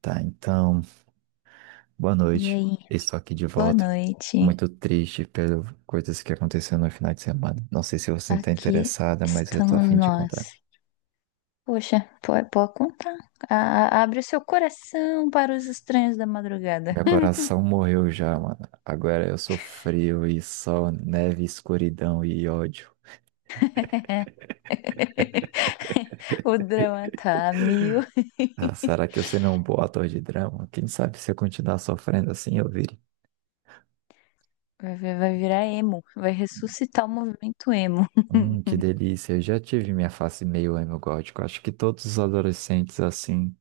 Tá, então, boa E noite. aí, Estou aqui de boa volta. noite. Muito triste pelas coisas que aconteceram no final de semana. Não sei se você está Aqui interessada, mas eu tô a estamos fim de contar. nós. Poxa, pode contar. Abre o seu coração para os estranhos da madrugada. Meu coração morreu já, mano. Agora eu sou frio e sol, neve, escuridão e ódio. O drama tá a mil. Ah, será que eu serei um bom ator de drama? Quem sabe se eu continuar sofrendo assim eu vire. Vai virar emo. Vai ressuscitar o movimento emo. Que delícia. Eu já tive minha face meio emo gótico. Acho que todos os adolescentes assim.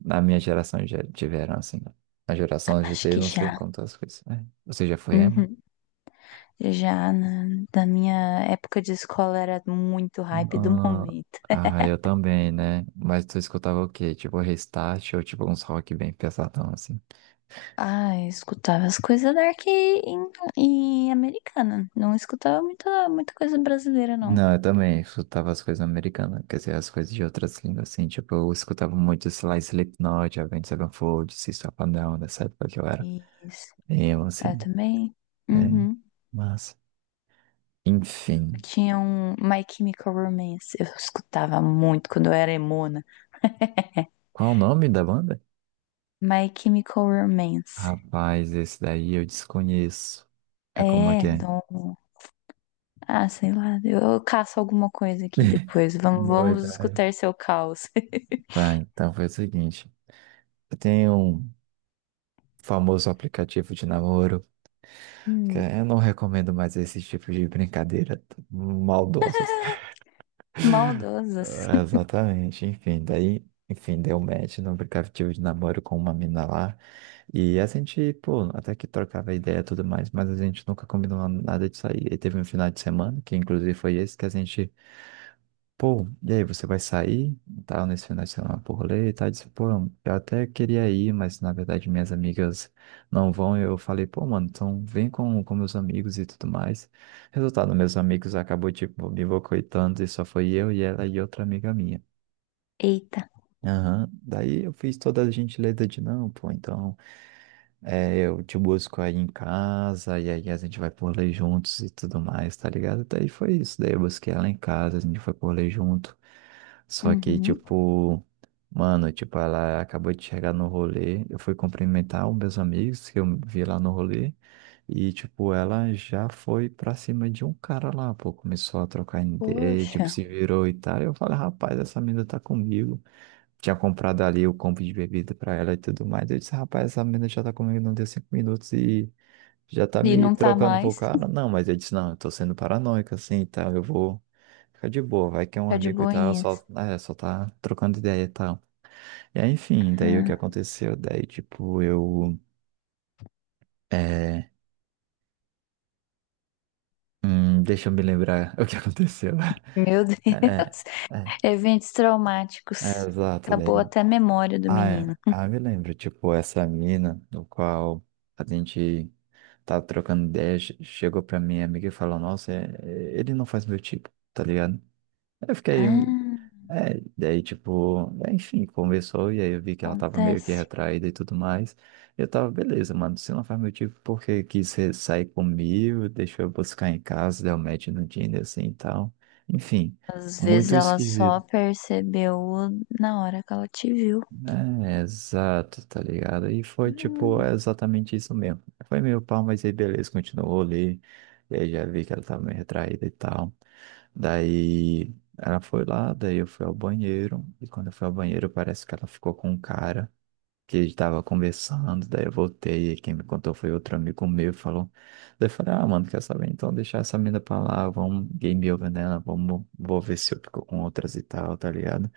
Na minha geração já tiveram, assim. Na geração de Acho GT, que não sei já. quantas coisas, né? Você já foi emo? Uhum. Já na, Na minha época de escola era muito hype do Ah, momento. ah, eu também, né? Mas tu escutava o quê? Tipo, Restart ou tipo uns rock bem pesadão, assim? Ah, eu escutava as coisas dark em e americana. Não escutava muita coisa brasileira, não. Não, eu também escutava as coisas americanas, quer dizer, as coisas de outras línguas, assim. Tipo, eu escutava muito, sei lá, Slipknot, Avenged Sevenfold, System of a Down, nessa época que eu era Isso. emo, Eu assim. também. É, Uhum. mas, Eu enfim. tinha um My Chemical Romance. Eu escutava muito quando eu era emona. Qual o nome da banda? My Chemical Romance. Rapaz, esse daí eu desconheço. É como é que É, é? não. Ah, sei lá. Eu caço alguma coisa aqui depois. Boa Vamos ideia. escutar seu caos. Tá, então foi o seguinte. Tem um famoso aplicativo de namoro, que Hum, eu não recomendo mais esse tipo de brincadeira maldosas. maldosas. É, exatamente, enfim, daí, enfim, deu match no aplicativo de namoro com uma mina lá. E a gente, pô, até que trocava ideia e tudo mais, mas a gente nunca combinou nada de sair. E teve um final de semana, que inclusive foi esse, que a gente pô, e aí, você vai sair, tal, nesse final de semana pro rolê e tal? Eu disse, pô, eu até queria ir, mas na verdade minhas amigas não vão. Eu falei, pô, mano, então vem com meus amigos e tudo mais. Resultado, meus amigos acabou, tipo, me boicotando e só foi eu e ela e outra amiga minha. Eita. Aham, daí eu fiz toda a gentileza de não, pô, então. É, eu te busco aí em casa, e aí a gente vai por ler juntos e tudo mais, tá ligado? Daí foi isso, daí eu busquei ela em casa, a gente foi por ler junto. Só que, Uhum. tipo, mano, tipo, ela acabou de chegar no rolê, eu fui cumprimentar os meus amigos que eu vi lá no rolê, e, tipo, ela já foi pra cima de um cara lá, pô, começou a trocar ideia, Poxa. tipo, se virou e tal, eu falei, rapaz, essa menina tá comigo tinha comprado ali o combo de bebida pra ela e tudo mais. Eu disse, rapaz, essa menina já tá comigo, não deu cinco minutos e já tá E me não tá trocando por mais. cara. Não, mas eu disse, não, eu tô sendo paranoico assim, então eu vou ficar de boa, vai que é um Tá de amigo e tal, só, boinhas. né, só tá trocando ideia e tal. E aí, enfim, daí o que Ah, aconteceu? Daí, tipo, eu. É, deixa eu me lembrar o que aconteceu. meu Deus. É, é, é, Eventos é, traumáticos. exato, Acabou daí. até a memória do Ah, é. menino. Ah, me lembro, tipo, essa mina, no qual a gente tava trocando ideia, chegou pra minha amiga e falou, nossa, ele não faz meu tipo, tá ligado? Eu fiquei, Ah, é, daí, tipo, é, enfim, conversou, e aí eu vi que ela tava meio que acontece. retraída e tudo mais. Eu tava, beleza, mano, se não faz meu tipo, porque quis sair comigo, deixou eu buscar em casa, deu match no Tinder, assim, e tal. Enfim, Às vezes muito ela só esquisito. percebeu na hora que ela te viu. É, exato, tá ligado? E foi tipo é Hum. exatamente isso mesmo. Foi meio pau, mas aí beleza, continuou ali. E aí já vi que ela tava meio retraída e tal. Daí ela foi lá, daí eu fui ao banheiro. E quando eu fui ao banheiro, parece que ela ficou com um cara que a gente tava conversando, daí eu voltei e quem me contou foi outro amigo meu, falou, daí eu falei, ah, mano, quer saber, então deixar essa mina pra lá, vamos game over nela, vamos, vou ver se eu fico com outras e tal, tá ligado?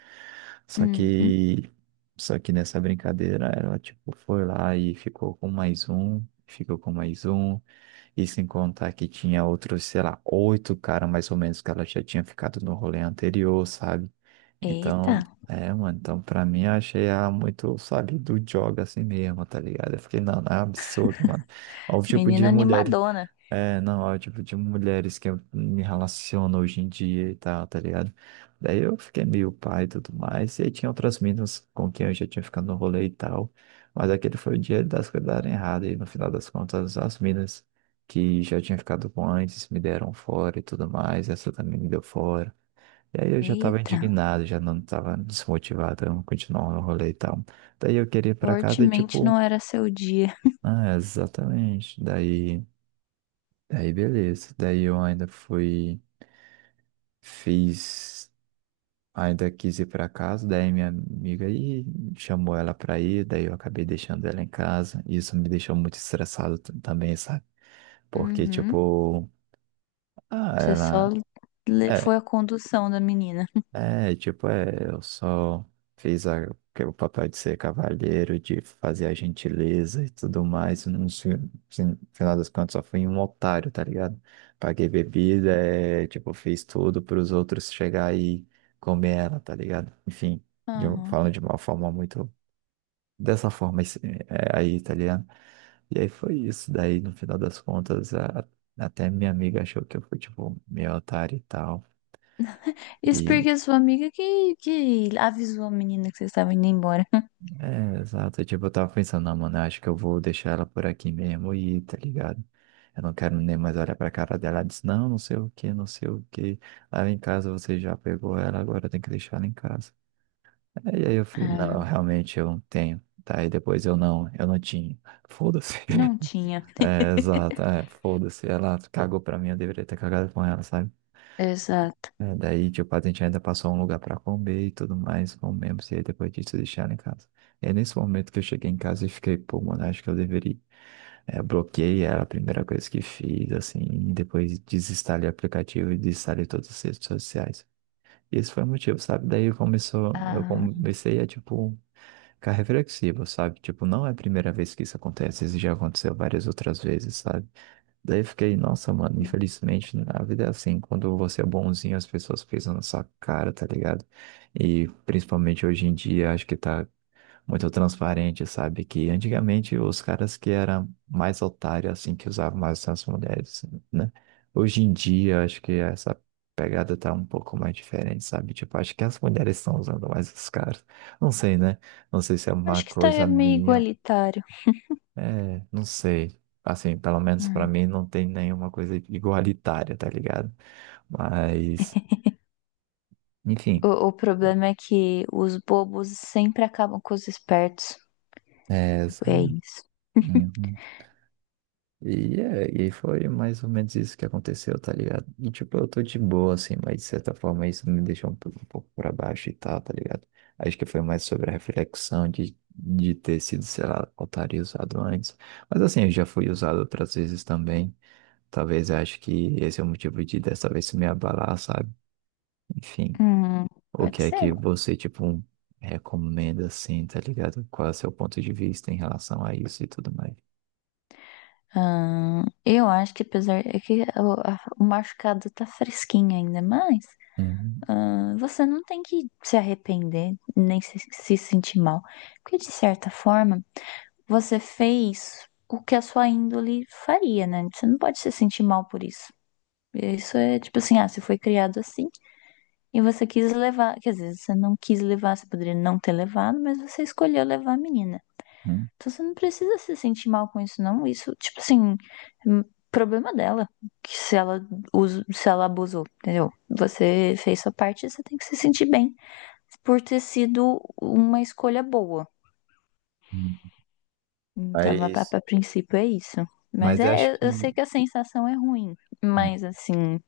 Só Uhum. que, só que nessa brincadeira, ela, tipo, foi lá e ficou com mais um, ficou com mais um, e sem contar que tinha outros, sei lá, oito caras mais ou menos que ela já tinha ficado no rolê anterior, sabe? Eita, Então, é, mano, então pra mim eu achei ela muito, sabe, do jogo assim mesmo, tá ligado? Eu fiquei, não, não é absurdo, mano. Olha o tipo menina de mulher. animadona. É, não, é o tipo de mulheres que eu me relaciono hoje em dia e tal, tá ligado? Daí eu fiquei meio pai e tudo mais. E aí tinha outras meninas com quem eu já tinha ficado no rolê e tal. Mas aquele foi o dia das coisas darem errado. E no final das contas, as meninas que já tinha ficado com antes me deram fora e tudo mais. Essa também me deu fora. E aí eu já tava Eita, indignado, já não tava desmotivado a continuar no rolê e tal. Daí eu queria ir pra casa e fortemente tipo, não era seu dia. ah, exatamente. Daí. Daí beleza. Daí eu ainda fui, fiz, ainda quis ir pra casa, daí minha amiga aí chamou ela pra ir, daí eu acabei deixando ela em casa. Isso me deixou muito estressado também, sabe? Porque, Uhum. tipo, ah, Você só ela. É, foi a condução da menina. É, tipo, eu só fiz a, o papel de ser cavalheiro, de fazer a gentileza e tudo mais. No final das contas, só fui um otário, tá ligado? Paguei bebida, é, tipo, fiz tudo para os outros chegar e comer ela, tá ligado? Enfim, Aham. falando de uma forma muito. Dessa forma é, aí, tá ligado? E aí foi isso. Daí, no final das contas, até minha amiga achou que eu fui, tipo, meio otário e tal. Isso porque sua amiga que avisou a menina que vocês estavam indo embora. É, exato. Tipo, eu tava pensando, não, mano, eu acho que eu vou deixar ela por aqui mesmo e tá ligado? Eu não quero nem mais olhar pra cara dela. Ela disse, não, não sei o que, não sei o que. Lá em casa você já pegou ela, agora tem que deixar ela em casa. É, e aí eu fui, Ah, não, realmente eu não tenho. Tá, e depois eu não tinha. Foda-se. não tinha. É, exato, é, foda-se. Ela cagou pra mim, eu deveria ter cagado com ela, sabe? Exato. É, daí, tipo, a gente ainda passou um lugar pra comer e tudo mais, comemos, e aí depois disso deixaram em casa. E aí, nesse momento que eu cheguei em casa e fiquei, pô, mano, acho que eu deveria. É, bloqueei, era a primeira coisa que fiz, assim, e depois desinstalei o aplicativo e desinstalei todas as redes sociais. Esse foi o motivo, sabe? Daí eu começou, eu Ah, comecei a, tipo, ficar reflexivo, sabe? Tipo, não é a primeira vez que isso acontece, isso já aconteceu várias outras vezes, sabe? Daí eu fiquei, nossa, mano, infelizmente né, a vida é assim, quando você é bonzinho, as pessoas pisam na sua cara, tá ligado? E principalmente hoje em dia, acho que tá muito transparente, sabe? Que antigamente os caras que eram mais otários, assim, que usavam mais as mulheres, né? Hoje em dia, acho que essa pegada tá um pouco mais diferente, sabe? Tipo, acho que as mulheres estão usando mais os caras. Não sei, né? Não sei se é uma acho que está coisa meio minha igualitário. é, não sei. Assim, pelo menos pra Hum. mim não tem nenhuma coisa igualitária, tá ligado? Mas, enfim, O problema é que os bobos sempre acabam com os espertos. é, É sabe? isso. Uhum. E, é, e foi mais ou menos isso que aconteceu, tá ligado? E, tipo, eu tô de boa, assim, mas de certa forma isso me deixou um pouco pra baixo e tal, tá ligado? Acho que foi mais sobre a reflexão de ter sido, sei lá, otário e usado antes. Mas, assim, eu já fui usado outras vezes também. Talvez eu acho que esse é o motivo de dessa vez se me abalar, sabe? Enfim. Hum, O que pode é ser. que você, tipo, recomenda assim, tá ligado? Qual é o seu ponto de vista em relação a isso e tudo mais? Ah, eu acho que apesar é que o machucado tá fresquinho ainda, mas Uhum, ah, você não tem que se arrepender, nem se sentir mal, porque de certa forma você fez o que a sua índole faria, né? Você não pode se sentir mal por isso. Isso é tipo assim, ah, você foi criado assim e você quis levar, quer dizer, você não quis levar, você poderia não ter levado, mas você escolheu levar a menina. uhum, Então você não precisa se sentir mal com isso, não. Isso, tipo assim, é problema dela, que se ela, us- se ela abusou, entendeu? Você fez sua parte, você tem que se sentir bem por ter sido uma escolha boa. uhum. Então, Mas, a princípio é isso. Mas mas acho é, que. eu sei que a sensação é ruim, Uhum, mas assim,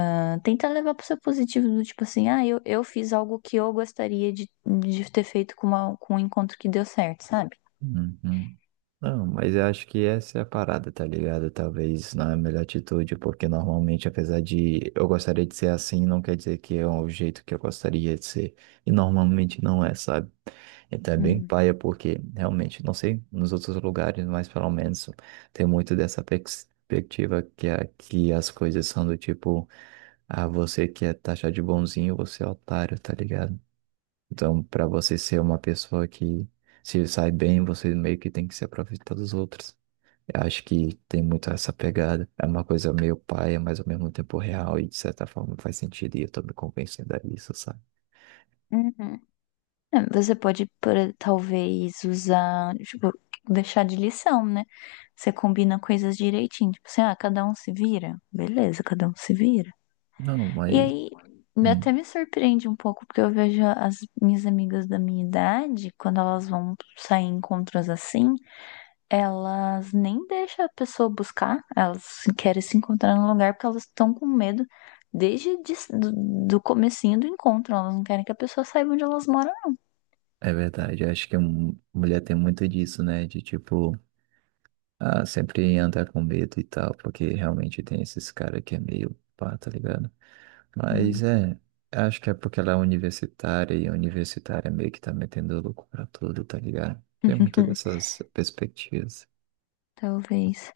ah, tenta levar pro seu positivo, do tipo assim, ah, eu fiz algo que eu gostaria de ter feito com, com um encontro que deu certo, sabe? uhum. Não, mas eu acho que essa é a parada, tá ligado? Talvez não é a melhor atitude, porque normalmente, apesar de eu gostaria de ser assim, não quer dizer que é o jeito que eu gostaria de ser. E normalmente não é, sabe? Então é bem Hum. paia, porque realmente, não sei, nos outros lugares, mas pelo menos tem muito dessa perspectiva que aqui as coisas são do tipo, ah, você que é taxado de bonzinho, você é otário, tá ligado? Então, para você ser uma pessoa que se sai bem, você meio que tem que se aproveitar dos outros. Eu acho que tem muito essa pegada. É uma coisa meio paia, mas ao mesmo tempo real e de certa forma faz sentido e eu tô me convencendo a isso, sabe? Uhum. É, você pode, por, talvez, usar, tipo, deixar de lição, né? Você combina coisas direitinho. Tipo assim, ah, cada um se vira. Beleza, cada um se vira. Não, E mas aí, hum, até me surpreende um pouco, porque eu vejo as minhas amigas da minha idade, quando elas vão sair em encontros assim, elas nem deixam a pessoa buscar, elas querem se encontrar no lugar porque elas estão com medo desde de, do, do comecinho do encontro. Elas não querem que a pessoa saiba onde elas moram. é verdade. Eu acho que mulher tem muito disso, né? De tipo, ah, sempre andar com medo e tal, porque realmente tem esses caras que é meio pá, tá ligado? Mas Assim. é, acho que é porque ela é universitária e universitária meio que tá metendo louco pra tudo, tá ligado? Tem muitas dessas perspectivas. Talvez.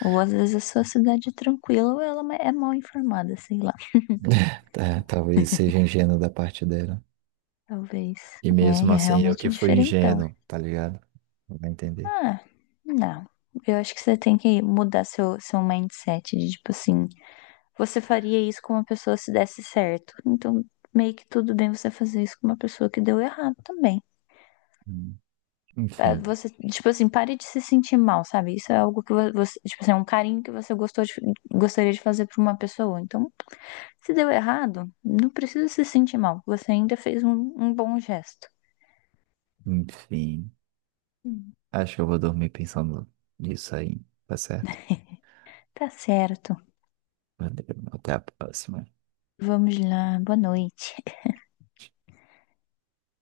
Ou às vezes a sua cidade é tranquila ou ela é mal informada, sei lá. Tá, talvez seja ingênuo da parte dela. Talvez. E É, mesmo é assim, eu realmente que fui diferentão. ingênuo, tá ligado? Não vai entender. Ah, não. Eu acho que você tem que mudar seu mindset de tipo assim, você faria isso com uma pessoa se desse certo. Então, meio que tudo bem você fazer isso com uma pessoa que deu errado também. Hum. Ah, Enfim, você, tipo assim, pare de se sentir mal, sabe? Isso é algo que você, tipo assim, é um carinho que você gostou gostaria de fazer pra uma pessoa. Então, se deu errado, não precisa se sentir mal. Você ainda fez um bom gesto. enfim. Hum. Acho que eu vou dormir pensando nisso aí, tá certo? Tá certo. Valeu, até a próxima. Vamos lá. Boa noite.